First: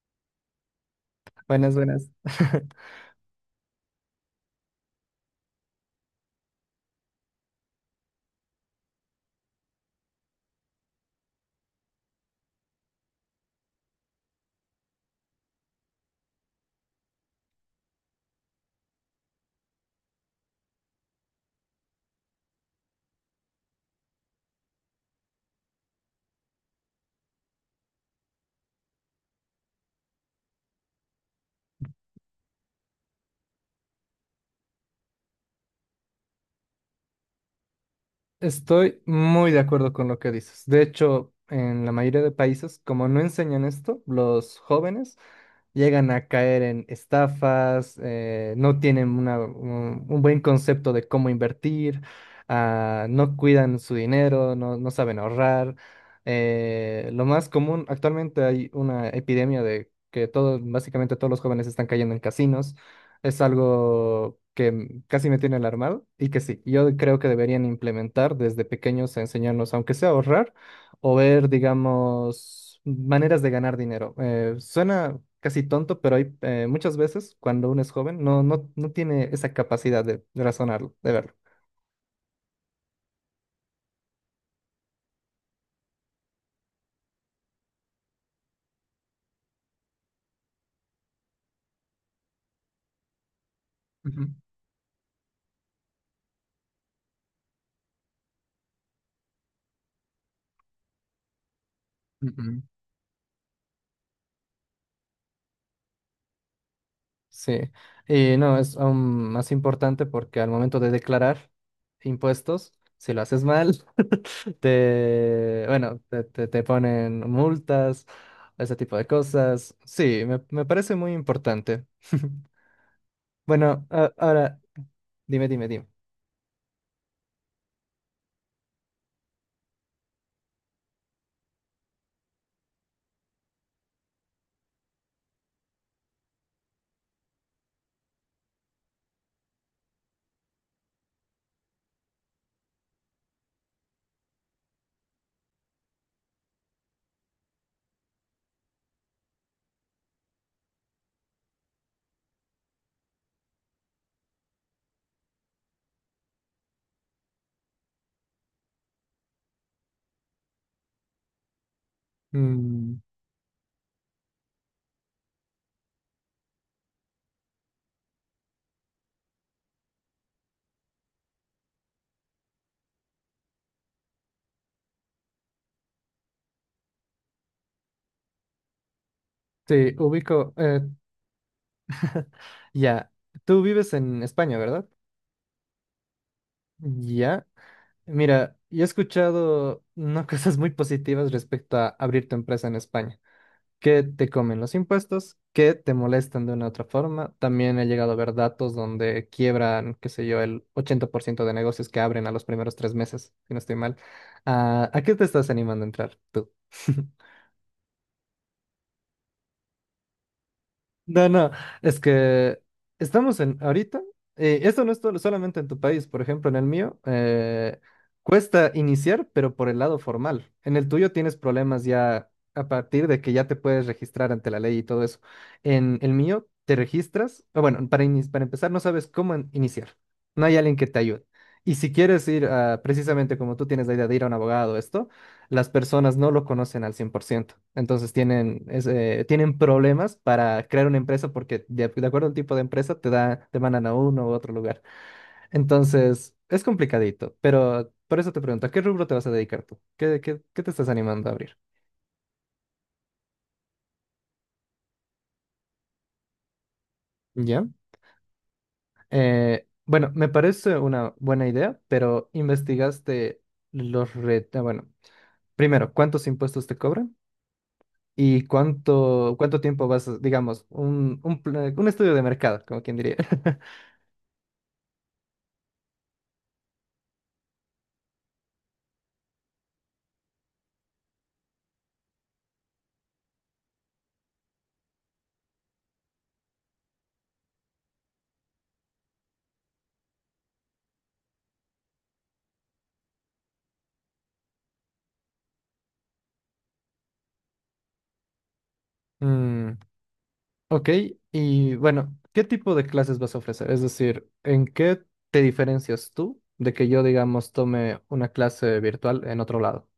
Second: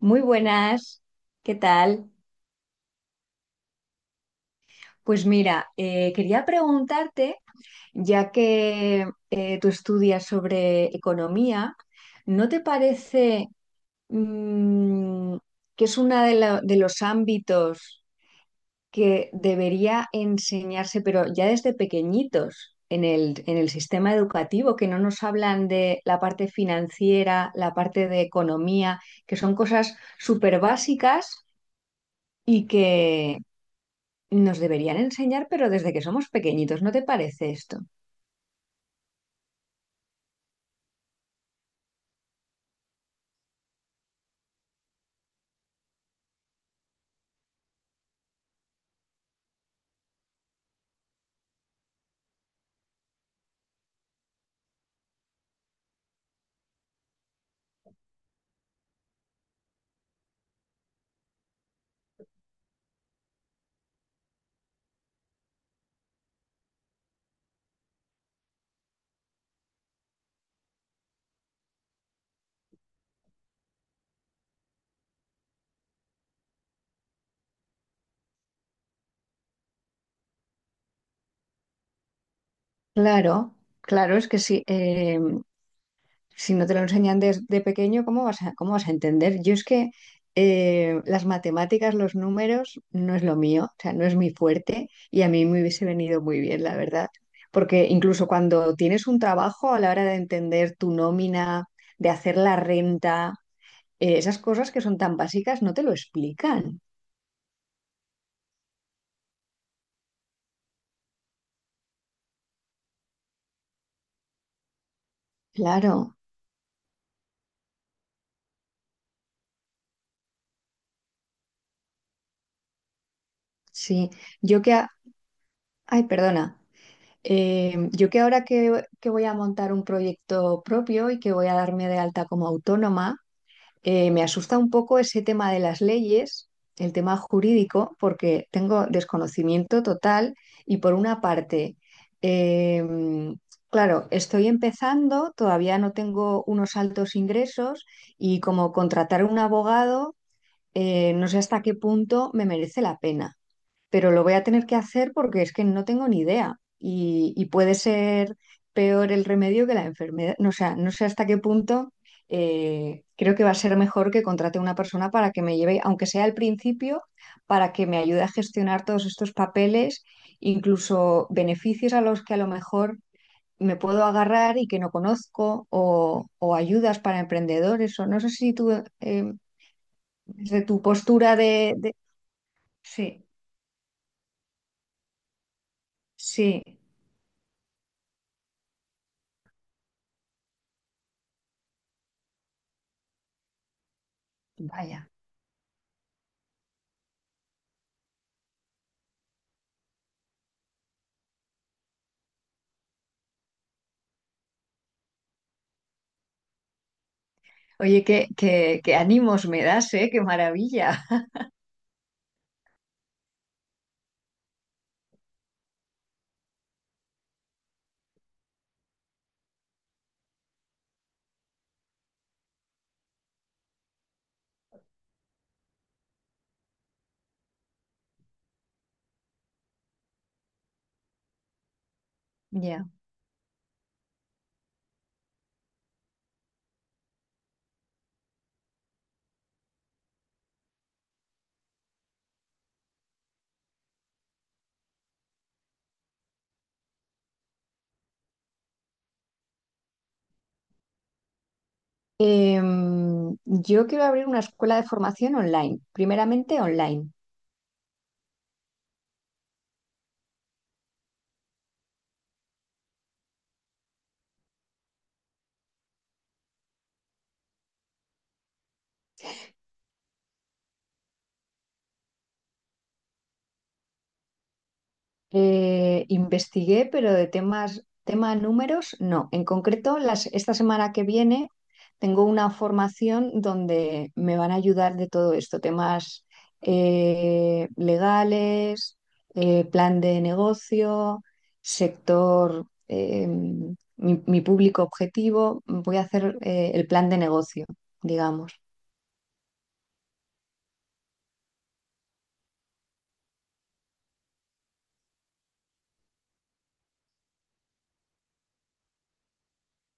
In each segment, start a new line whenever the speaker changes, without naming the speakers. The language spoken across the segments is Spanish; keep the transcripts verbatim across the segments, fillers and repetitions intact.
Muy buenas, ¿qué
Buenas, buenas.
tal? Pues mira, eh, quería preguntarte, ya que eh, tú estudias sobre economía, ¿no te parece mm, que es uno de, la- de los ámbitos que debería enseñarse, pero ya desde pequeñitos, en el, en el sistema educativo, que no nos hablan de la parte financiera, la parte de economía, que son cosas súper básicas? Y que, nos deberían enseñar, pero desde que somos pequeñitos, ¿no te parece esto?
Estoy muy de acuerdo con lo que dices. De hecho, en la mayoría de países, como no enseñan esto, los jóvenes llegan a caer en estafas, eh, no tienen una- un, un buen concepto de cómo invertir, ah, no cuidan su dinero, no, no saben ahorrar. Eh, lo más común, actualmente hay una epidemia de que todos, básicamente todos los jóvenes están cayendo en casinos. Es algo que m- casi me tiene alarmado y que sí, yo creo que deberían implementar desde pequeños a enseñarnos, aunque sea a ahorrar o ver, digamos, maneras de ganar dinero. Eh, suena casi tonto, pero hay eh, muchas veces cuando uno es joven no, no, no tiene esa capacidad de, de razonarlo, de verlo.
Claro, claro, es que si, eh, si no te lo enseñan desde pequeño, ¿cómo vas a, cómo vas a entender? Yo es que eh, las matemáticas, los números, no es lo mío, o sea, no es
Ujú,
mi fuerte y a mí me hubiese venido muy bien, la verdad. Porque incluso cuando tienes un trabajo, a la hora de entender tu nómina, de hacer la
ujú.
renta, eh, esas cosas que son tan básicas, no te lo explican.
Sí, y no, es aún más importante porque al momento de declarar impuestos, si lo haces mal, te, bueno,
Claro,
te, te- te ponen multas, ese tipo de cosas. Sí, me, me parece muy importante. Bueno,
sí.
a- ahora,
Yo que a-
dime, dime, dime.
Ay, perdona. Eh, yo que ahora que, que voy a montar un proyecto propio y que voy a darme de alta como autónoma, eh, me asusta un poco ese tema de las leyes, el tema jurídico, porque tengo desconocimiento total y por una parte, eh, claro, estoy empezando, todavía no tengo unos altos ingresos y como contratar un abogado, eh, no sé hasta qué punto me merece la pena, pero lo voy a tener que hacer porque es que no tengo ni idea y, y puede ser peor el remedio que la enfermedad. No, o sea, no sé hasta qué punto
Mm,
eh, creo que va a ser mejor que contrate una persona para que me lleve, aunque sea al principio, para que me ayude a gestionar todos estos papeles, incluso beneficios a los que a lo mejor me puedo agarrar y que no conozco, o, o ayudas para emprendedores, o no sé si tú, eh,
sí, ubico.
desde
eh,
tu postura de... de-
ya,
Sí,
tú vives en España, ¿verdad?
sí,
Ya. Mira, yo he escuchado no cosas muy positivas respecto a abrir tu empresa en España. Que te comen los
vaya.
impuestos, que te molestan de una u otra forma. También he llegado a ver datos donde quiebran, qué sé yo, el ochenta por ciento de negocios que abren a los primeros tres meses, si no estoy mal. Ah, ¿a qué te estás animando a entrar tú?
Oye, qué, qué, qué ánimos me das, ¿eh? Qué maravilla.
No, no, es que estamos en ahorita, eh, esto no es todo- solamente en tu país, por ejemplo, en el mío, eh, cuesta iniciar, pero por el lado formal. En el tuyo tienes problemas ya a partir de que ya te puedes registrar ante la ley y todo eso. En el mío te registras, o bueno, para, ini- para empezar no sabes cómo in- iniciar, no hay alguien que te ayude. Y si quieres ir a,
Ya.
precisamente como tú tienes la idea de ir a un abogado, esto las personas no lo conocen al cien por ciento. Entonces tienen, es, eh, tienen problemas para crear una empresa porque de, de acuerdo al tipo de empresa te da, te mandan a uno u otro lugar. Entonces es complicadito, pero por eso te pregunto, ¿a qué rubro te vas a dedicar tú? ¿Qué, qué, qué te estás animando a abrir?
Em, yo quiero abrir una escuela de formación online, primeramente online.
¿Ya? Eh, bueno, me parece una buena idea, pero investigaste los retos. Bueno, primero, ¿cuántos impuestos te cobran? ¿Y cuánto, cuánto tiempo vas, a- digamos, un, un, pla- un estudio de mercado, como quien diría?
Eh, investigué, pero de temas, tema números, no. En concreto, las, esta semana que viene tengo una formación donde me van a ayudar de todo esto, temas eh, legales, eh, plan de negocio, sector, eh, mi, mi público objetivo. Voy a hacer eh, el plan de negocio, digamos.
Mm, ok, y bueno, ¿qué tipo de clases vas a ofrecer? Es decir, ¿en qué te diferencias tú de que yo, digamos, tome una clase virtual en otro lado?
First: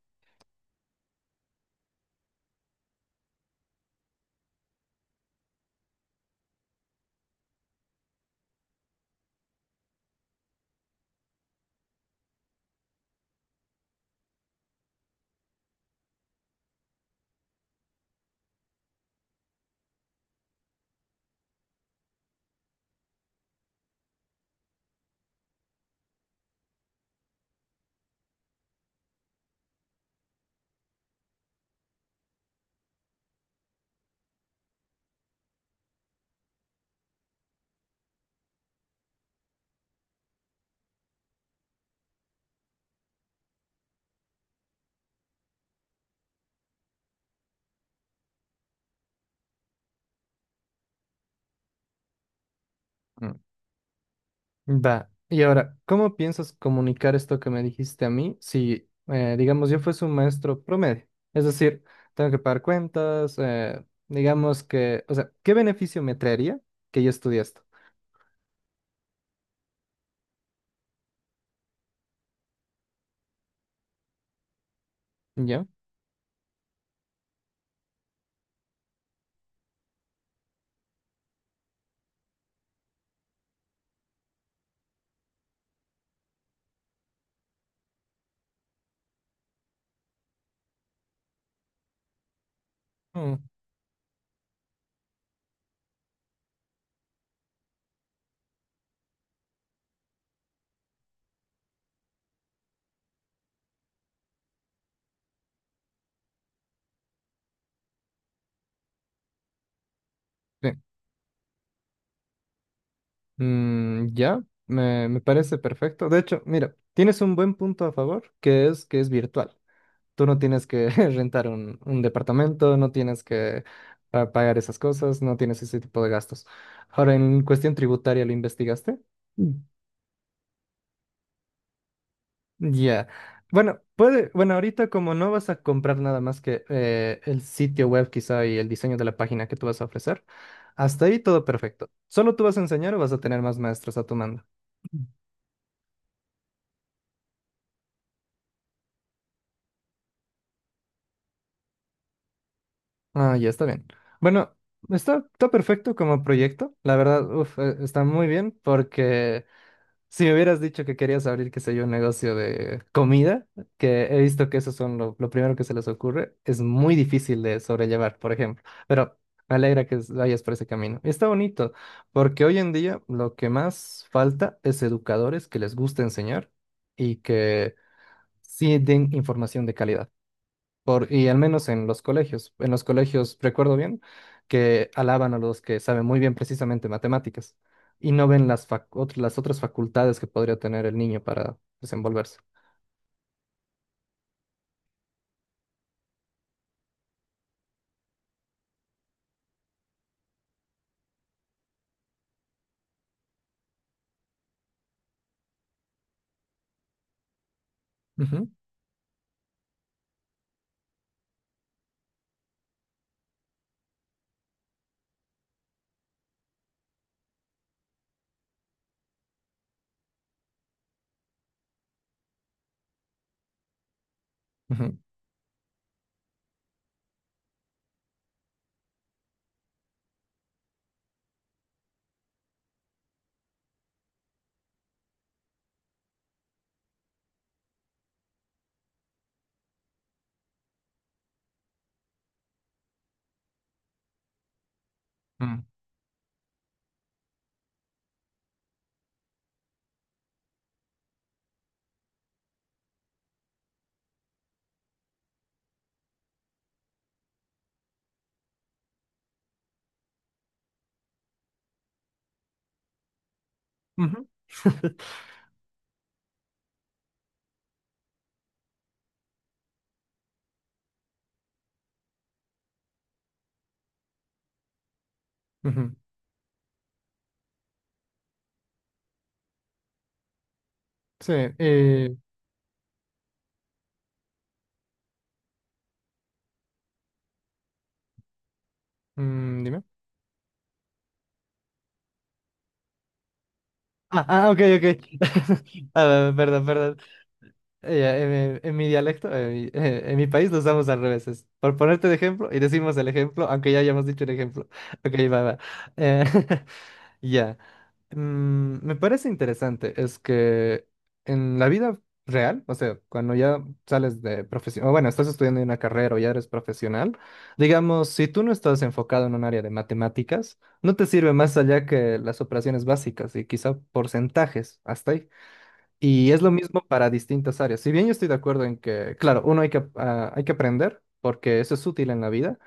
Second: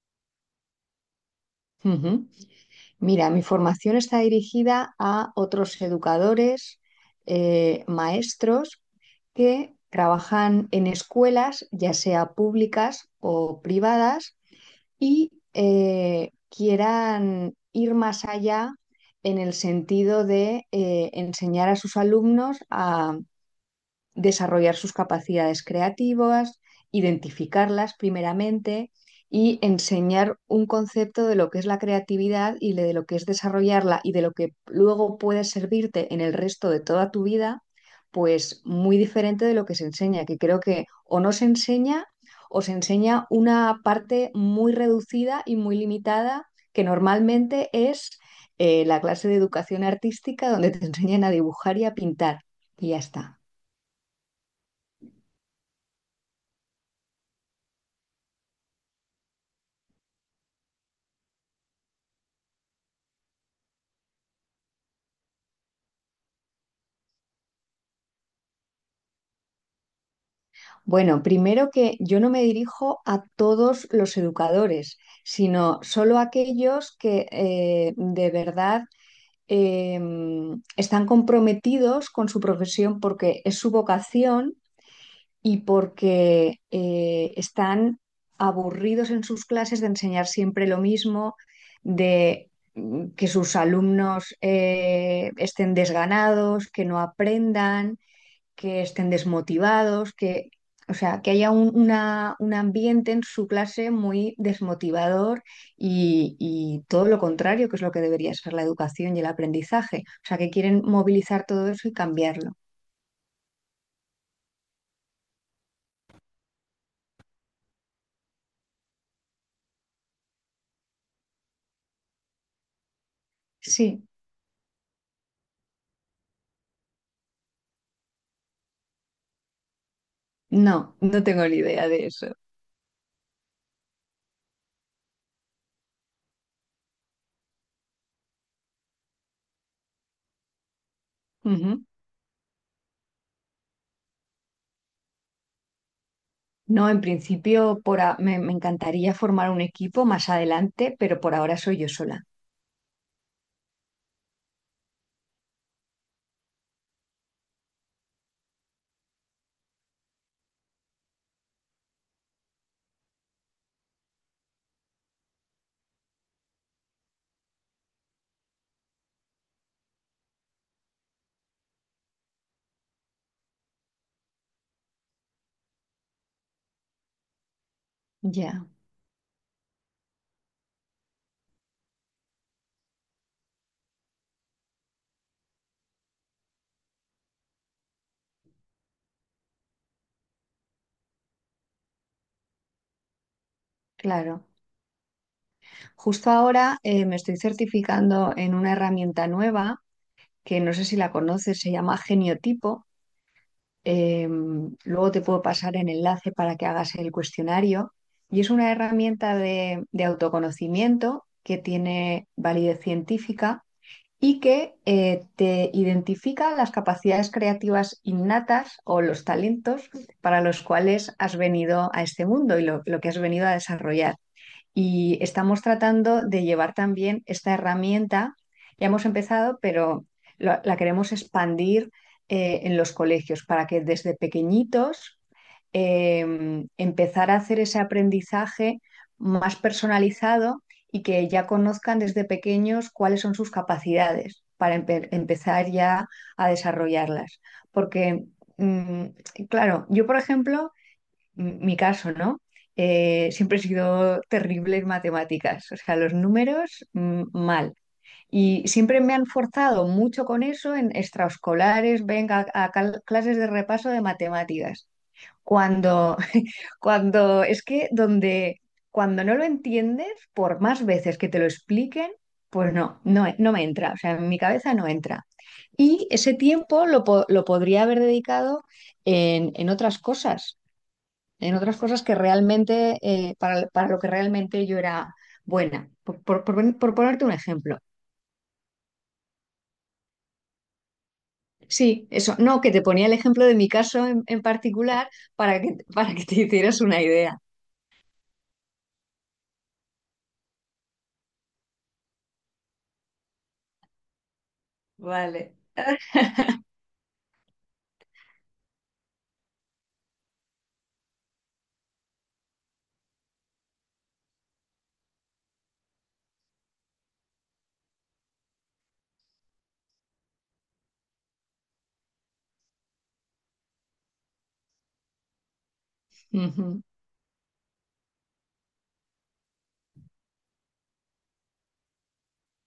Ujú. Mira, mi formación está dirigida a otros educadores, eh, maestros que trabajan en escuelas, ya sea públicas o privadas, y eh, quieran ir más allá en el sentido de eh, enseñar a sus alumnos desarrollar sus capacidades creativas, identificarlas primeramente y enseñar un concepto de lo que es la creatividad y de lo que es desarrollarla y de lo que luego puede servirte en el resto de toda tu vida, pues muy diferente de lo que se enseña, que creo que o no se enseña o se enseña una parte muy reducida y muy limitada que normalmente es eh, la clase de educación artística donde te enseñan a dibujar y a pintar. Y ya
Mm.
está.
Va, y ahora, ¿cómo piensas comunicar esto que me dijiste a mí si, eh, digamos, yo fuese un maestro promedio? Es decir, tengo que pagar cuentas, eh, digamos que, o sea, ¿qué beneficio me traería que yo estudie esto?
Bueno, primero que yo no me dirijo a todos los educadores,
¿Ya?
sino solo a aquellos que eh, de verdad eh, están comprometidos con su profesión porque es su vocación y porque eh, están aburridos en sus clases de enseñar siempre lo mismo, de mm, que
Mm,
sus alumnos eh, estén desganados, que no aprendan, que estén desmotivados, que, o sea, que haya un, una- un ambiente en su clase muy desmotivador y, y todo lo contrario, que es lo que debería ser la educación y el aprendizaje. O sea, que
sí.
quieren movilizar todo eso y cambiarlo.
Mm, ya, me, me parece perfecto. De hecho, mira, tienes un buen punto a favor, que es que es virtual. Tú no tienes que rentar un, un departamento, no tienes que
Sí,
ah, pagar esas cosas, no tienes ese tipo de gastos. Ahora, en cuestión tributaria, ¿lo investigaste? Mm.
no, no tengo ni idea de eso.
Ya. Bueno, puede, bueno, ahorita como no vas a comprar nada más que eh, el sitio web quizá y el diseño de la página que tú vas a ofrecer, hasta ahí todo
Ujú.
perfecto. ¿Solo tú vas a enseñar o vas a tener más maestros a tu mando?
No, en principio por a- me, me encantaría formar un equipo más adelante, pero por ahora soy yo sola.
Ah, ya está bien. Bueno, está, está perfecto como proyecto. La verdad, uf, eh, está muy bien porque si me hubieras dicho que querías abrir, qué sé yo, un negocio de comida, que he visto que eso son lo, lo primero que se les ocurre, es muy difícil de sobrellevar, por ejemplo. Pero me alegra que s- vayas por ese camino. Y está bonito porque hoy en día lo que más falta es educadores que les guste enseñar y que
Ya,
sí den información de calidad. Por, y al menos en los colegios. En los colegios, recuerdo bien, que alaban a los que saben muy bien precisamente matemáticas y no ven las, fac- ot- las otras facultades que podría tener el niño para desenvolverse.
claro. Justo ahora eh, me estoy certificando en una herramienta nueva que no sé si la conoces, se llama Geniotipo. Eh, luego te puedo pasar el enlace para que hagas el cuestionario. Y
Ujú,
es una herramienta de, de autoconocimiento que tiene validez científica y que eh, te identifica las capacidades creativas innatas o los talentos para los cuales has venido a este mundo y lo, lo que has venido a desarrollar.
ujú,
Y estamos tratando de llevar también esta herramienta, ya hemos empezado, pero lo- la queremos expandir eh, en los colegios para que desde pequeñitos eh, empezar a hacer ese aprendizaje más personalizado y que ya conozcan desde pequeños cuáles son sus capacidades para empe-
mm,
empezar ya a desarrollarlas. Porque, mm, claro, yo por ejemplo m- mi caso, ¿no? Eh, siempre he sido terrible en matemáticas, o sea, los números mm, mal. Y siempre me han forzado mucho con eso en extraescolares, venga, a cal- clases de repaso de
ujú,
matemáticas. Cuando, cuando es que donde, cuando no lo entiendes, por más veces que te lo expliquen, pues no, no, no me entra, o sea, en mi cabeza no entra.
ujú.
Y ese tiempo lo, po- lo podría haber dedicado en, en otras cosas
Sí,
en otras cosas que
eh,
realmente, eh, para, para lo que realmente yo era buena. Por, por- por- por ponerte un ejemplo.
mm, dime.
Sí, eso. No, que te ponía el ejemplo de mi caso en,
Ah,
en
ah, ok,
particular
ok.
para que, para que
Ah,
te
perdón,
hicieras
perdón.
una idea.
Eh, ya, en, en- en mi dialecto, en mi, eh, en mi país lo usamos al revés. Es por ponerte de ejemplo y decimos el ejemplo, aunque ya hayamos dicho el ejemplo. Ok, va,
Vale.
va. Eh, Ya, Mm, me parece interesante, es que en la vida real, o sea, cuando ya sales de profesión, bueno, estás estudiando una carrera o ya eres profesional, digamos, si tú no estás enfocado en un área de matemáticas, no te sirve más allá que las operaciones básicas y quizá porcentajes, hasta ahí. Y es lo
Ujú.
mismo para distintas áreas. Si bien yo estoy de acuerdo en que, claro, uno hay que, ah, hay que aprender porque eso es útil en la vida.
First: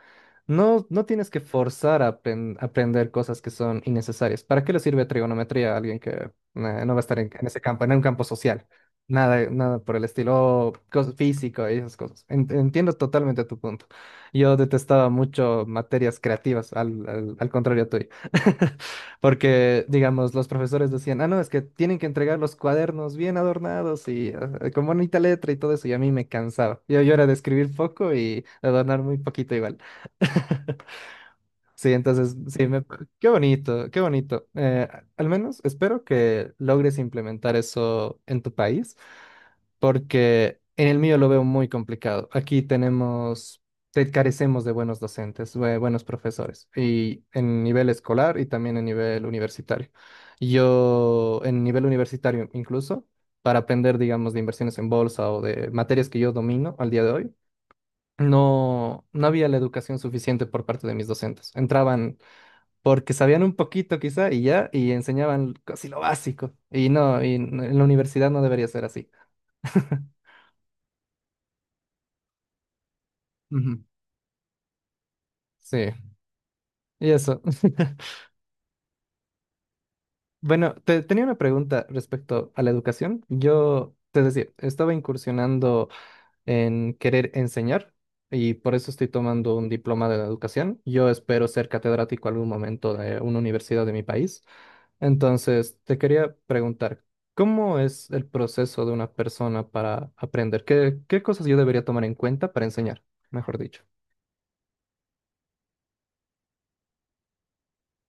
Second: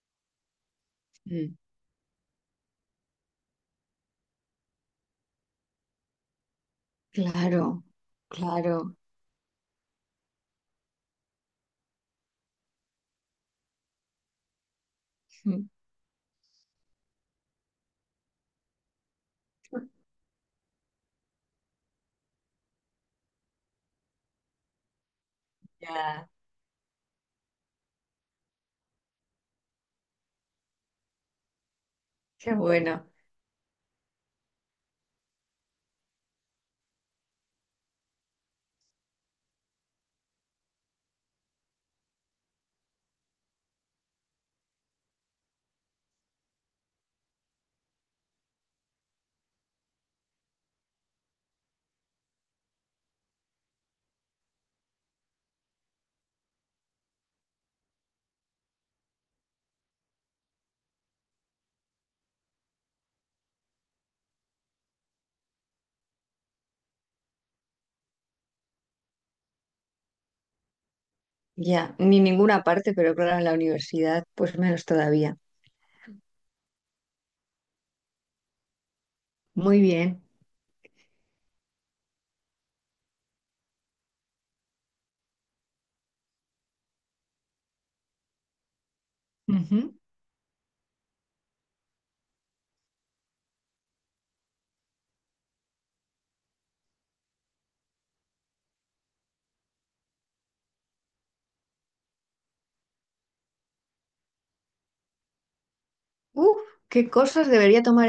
No, no tienes que
Mm.
forzar a apren- aprender cosas que son innecesarias. ¿Para qué le sirve trigonometría a alguien que eh, no va a estar en, en ese campo,
Claro,
en un campo social?
claro.
Nada, nada por el estilo, o cos- físico y esas cosas. En- Entiendo totalmente tu punto. Yo detestaba mucho
Mm.
materias creativas, al, al, al contrario tuyo. Porque, digamos, los profesores decían, ah, no, es que tienen que entregar los cuadernos bien adornados y eh, con bonita letra y todo eso, y a mí me
Ya,
cansaba. Yo, yo era de escribir poco y adornar muy poquito igual. Sí, entonces,
qué
sí, me-
bueno.
qué bonito, qué bonito. Eh, al menos espero que logres implementar eso en tu país, porque en el mío lo veo muy complicado. Aquí tenemos, te- carecemos de buenos docentes, bue- buenos profesores, y en nivel escolar y también en nivel universitario. Yo, en nivel universitario incluso, para aprender, digamos, de inversiones en bolsa o de materias que yo domino al día de hoy. No, no había la educación suficiente por parte de mis docentes. Entraban porque sabían un poquito quizá y ya, y enseñaban casi lo básico. Y no, y n- en la universidad no debería ser así.
Ya, ni ninguna parte, pero claro, en la
Ujú.
universidad, pues menos todavía.
Sí, y eso.
Muy bien.
Bueno, te, tenía una pregunta respecto a la educación. Yo, es decir, estaba incursionando en querer enseñar y por eso estoy tomando un
Ujú.
diploma de educación. Yo espero ser catedrático algún momento de una universidad de mi país. Entonces, te quería preguntar, ¿cómo es el proceso de una persona para aprender? ¿Qué, qué, cosas yo debería tomar en cuenta para enseñar, mejor dicho?
Uf, qué cosas debería tomar.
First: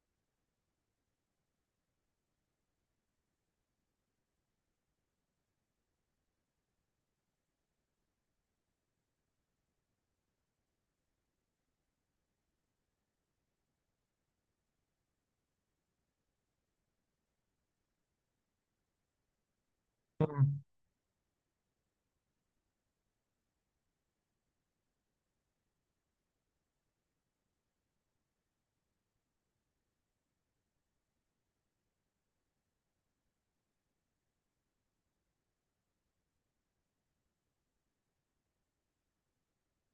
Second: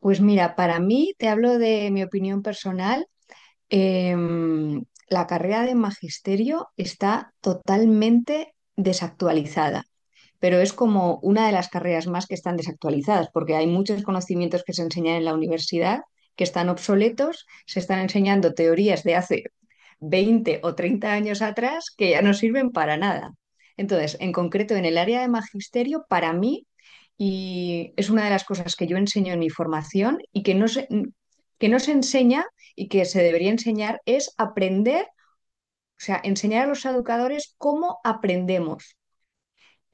Pues mira, para mí, te hablo de mi opinión personal, em, la carrera de magisterio está totalmente desactualizada, pero es como una de las carreras más que están desactualizadas, porque hay muchos conocimientos que se enseñan en la universidad que están obsoletos, se están enseñando teorías de hace veinte
Mm,
o treinta años atrás que ya no sirven para nada. Entonces, en concreto, en el área de magisterio, para mí, y es una de las cosas que yo enseño en mi formación y que no se, que no se enseña y que se debería enseñar, es aprender, o sea, enseñar a los educadores cómo aprendemos.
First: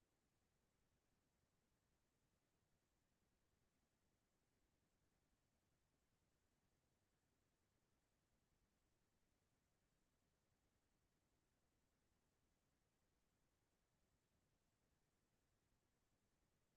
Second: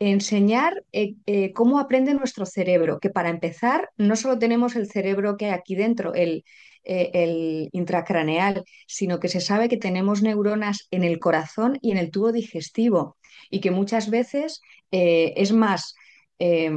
Enseñar eh, eh, cómo aprende nuestro cerebro, que para empezar no solo tenemos el cerebro que hay aquí dentro, el, eh, el intracraneal, sino que se sabe que tenemos neuronas en el corazón y en el tubo digestivo y que muchas veces eh, es más, eh,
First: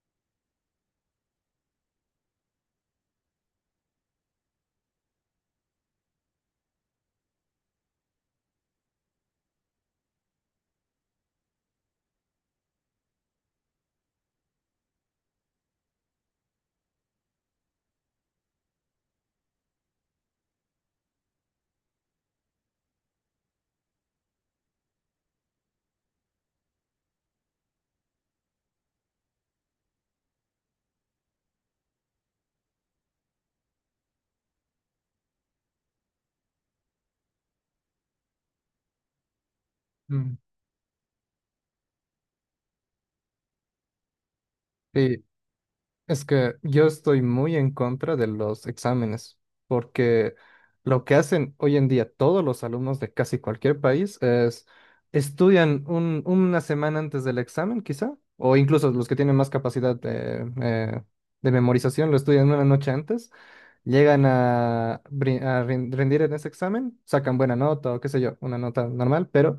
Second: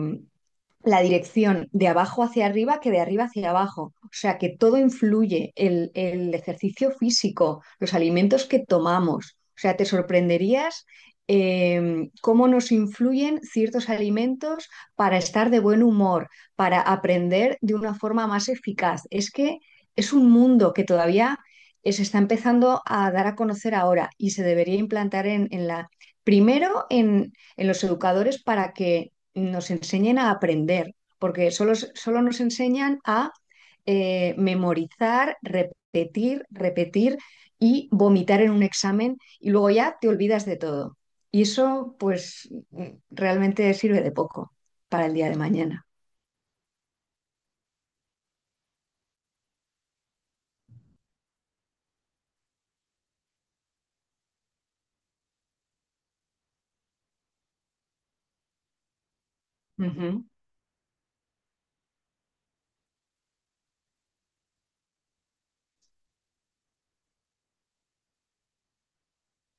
la dirección de abajo hacia arriba que de arriba hacia abajo. O sea que todo influye, el, el ejercicio físico, los alimentos que tomamos. O sea, te sorprenderías eh, cómo nos influyen ciertos alimentos para estar de buen humor, para aprender de una forma más eficaz. Es que es un mundo que todavía se está empezando a dar a conocer ahora y se debería implantar en, en la, primero en, en los educadores para que nos enseñen a aprender, porque solo, solo nos enseñan a eh, memorizar, repetir, repetir y vomitar en un examen y luego ya te
mm.
olvidas de todo. Y eso pues realmente sirve de poco para el
Y
día de mañana.
Es que yo estoy muy en contra de los exámenes, porque lo que hacen hoy en día todos los alumnos de casi cualquier país es estudian un- una semana antes del examen, quizá, o incluso los que tienen más
Uh
capacidad
-huh.
de, eh, de memorización lo estudian una noche antes, llegan a, brin- a rin- rendir en ese examen, sacan buena nota o qué sé yo, una nota normal, pero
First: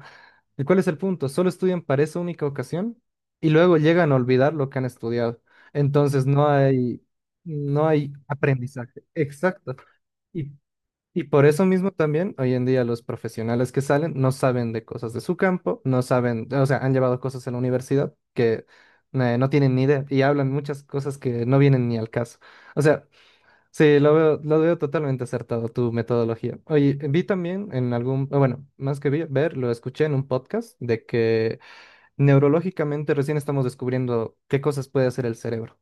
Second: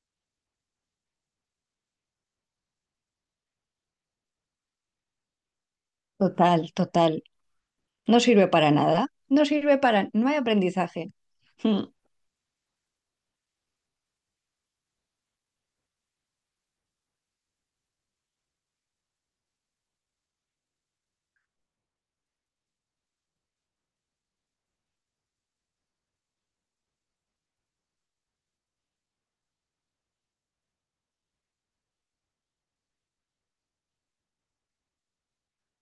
¿y cuál es el punto? Solo estudian para esa única ocasión y luego llegan a olvidar lo que han estudiado. Entonces no
Total,
hay,
total.
no hay
No sirve para
aprendizaje.
nada. No
Exacto.
sirve para. No hay
Y,
aprendizaje.
y por eso mismo también, hoy en día los profesionales que salen no saben de cosas de su campo, no saben, o sea, han llevado cosas en la universidad que eh, no tienen ni idea y hablan muchas cosas que no vienen ni al caso. O sea, sí, lo veo, lo veo totalmente acertado tu metodología. Oye, vi también en algún, o bueno, más que vi- ver, lo escuché en un podcast de que neurológicamente recién estamos descubriendo qué cosas puede hacer el cerebro.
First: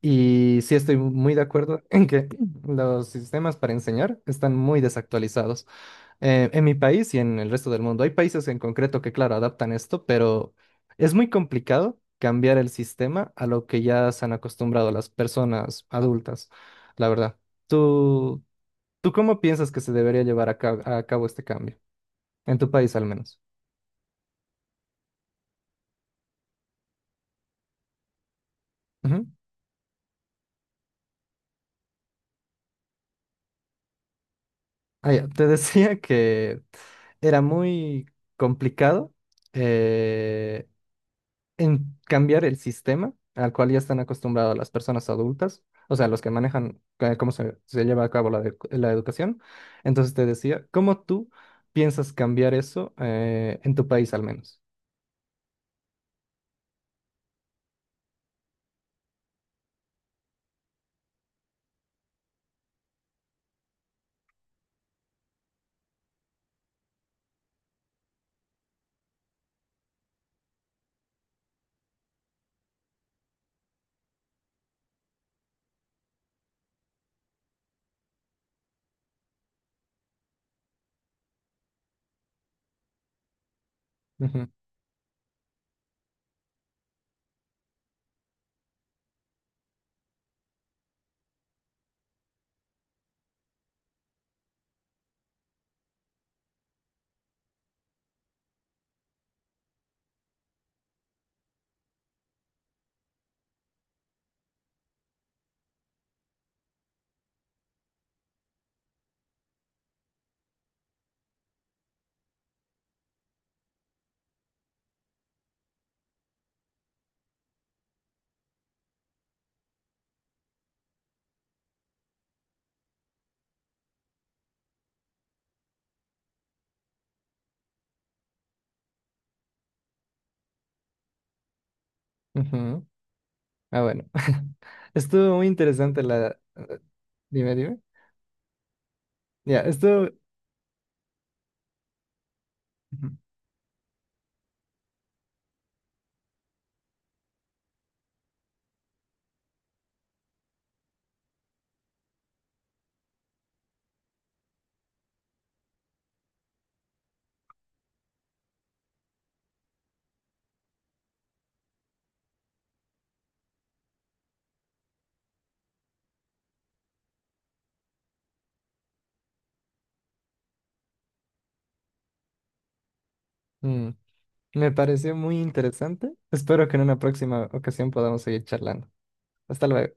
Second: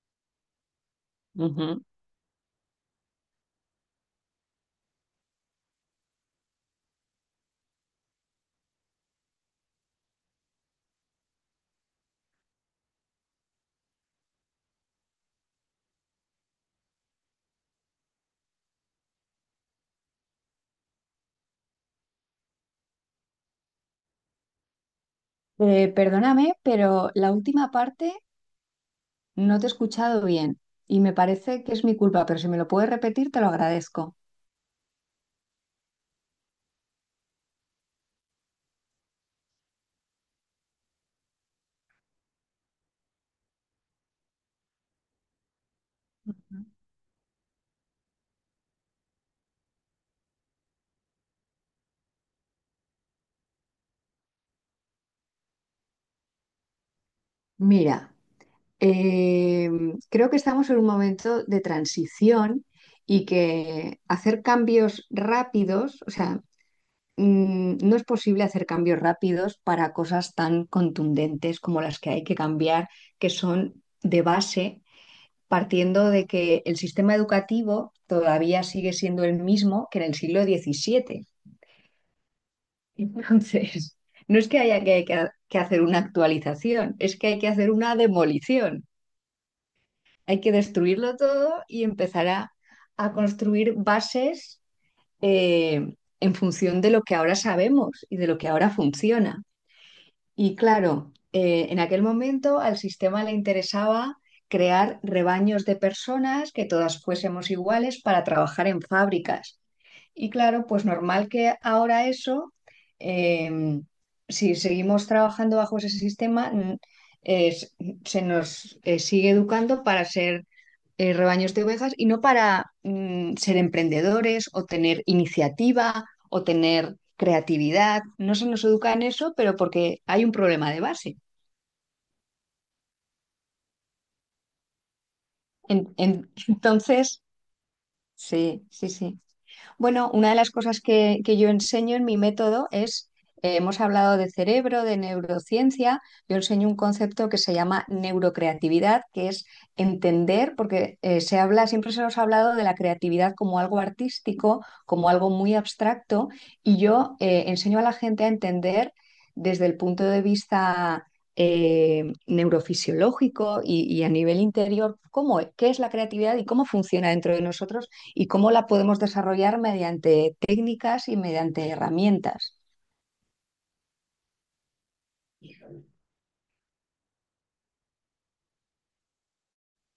Y sí estoy muy de
Uh -huh.
acuerdo en que los sistemas para enseñar están muy desactualizados eh, en mi país y en el resto del mundo. Hay países en concreto que, claro, adaptan esto, pero es muy complicado cambiar el sistema a lo que ya se han acostumbrado las personas adultas, la verdad. ¿Tú, tú cómo piensas que se debería llevar a cabo, a cabo este cambio? En tu país, al menos.
Eh, perdóname, pero la última parte
Ujú.
no te he escuchado bien y me parece que es mi culpa, pero si me lo puedes repetir, te lo agradezco.
Ah, ya, te decía que era muy complicado. eh, en cambiar el sistema al cual ya están acostumbradas las personas adultas, o sea, los que manejan eh, cómo se, se lleva a cabo la, edu- la educación. Entonces te decía, ¿cómo tú piensas cambiar eso eh, en tu país al menos?
Mira, em, creo que estamos en un momento de transición y que hacer cambios rápidos, o sea, mm, no es posible hacer cambios rápidos para cosas tan contundentes como las que hay que cambiar, que son de base, partiendo de que el sistema educativo todavía sigue siendo el mismo que en el siglo diecisiete. Entonces, no es
Ujú,
que haya que, que- que hacer una actualización, es que hay que hacer una demolición. Hay que destruirlo todo y empezar a, a construir bases eh, en función de lo que ahora sabemos y de lo que ahora funciona. Y claro, eh, en aquel momento al sistema le interesaba crear rebaños de personas que todas fuésemos iguales para trabajar en fábricas y claro, pues normal que ahora eso, em, si seguimos trabajando bajo ese sistema, mm, es- se nos eh, sigue educando para ser eh, rebaños de ovejas y no para mm, ser emprendedores o tener iniciativa o tener creatividad. No se nos educa en eso, pero porque hay un problema de base.
ujú. Ah, bueno. Estuvo muy
En-
interesante
en-
la... eh,
entonces,
Dime, dime.
sí, sí, sí.
Ya, esto
Bueno, una de las cosas que, que yo enseño en mi método es, eh, hemos hablado de cerebro, de neurociencia, yo enseño un concepto que se llama neurocreatividad, que es entender, porque eh, se habla, siempre se nos ha hablado de la creatividad como algo artístico, como algo muy abstracto, y yo eh, enseño a la gente a entender desde el punto de vista eh, neurofisiológico y, y a nivel interior, cómo, qué es la creatividad y cómo funciona dentro de nosotros y cómo la podemos desarrollar mediante técnicas y mediante herramientas.
me pareció muy interesante. Espero que en una próxima ocasión podamos seguir charlando. Hasta luego.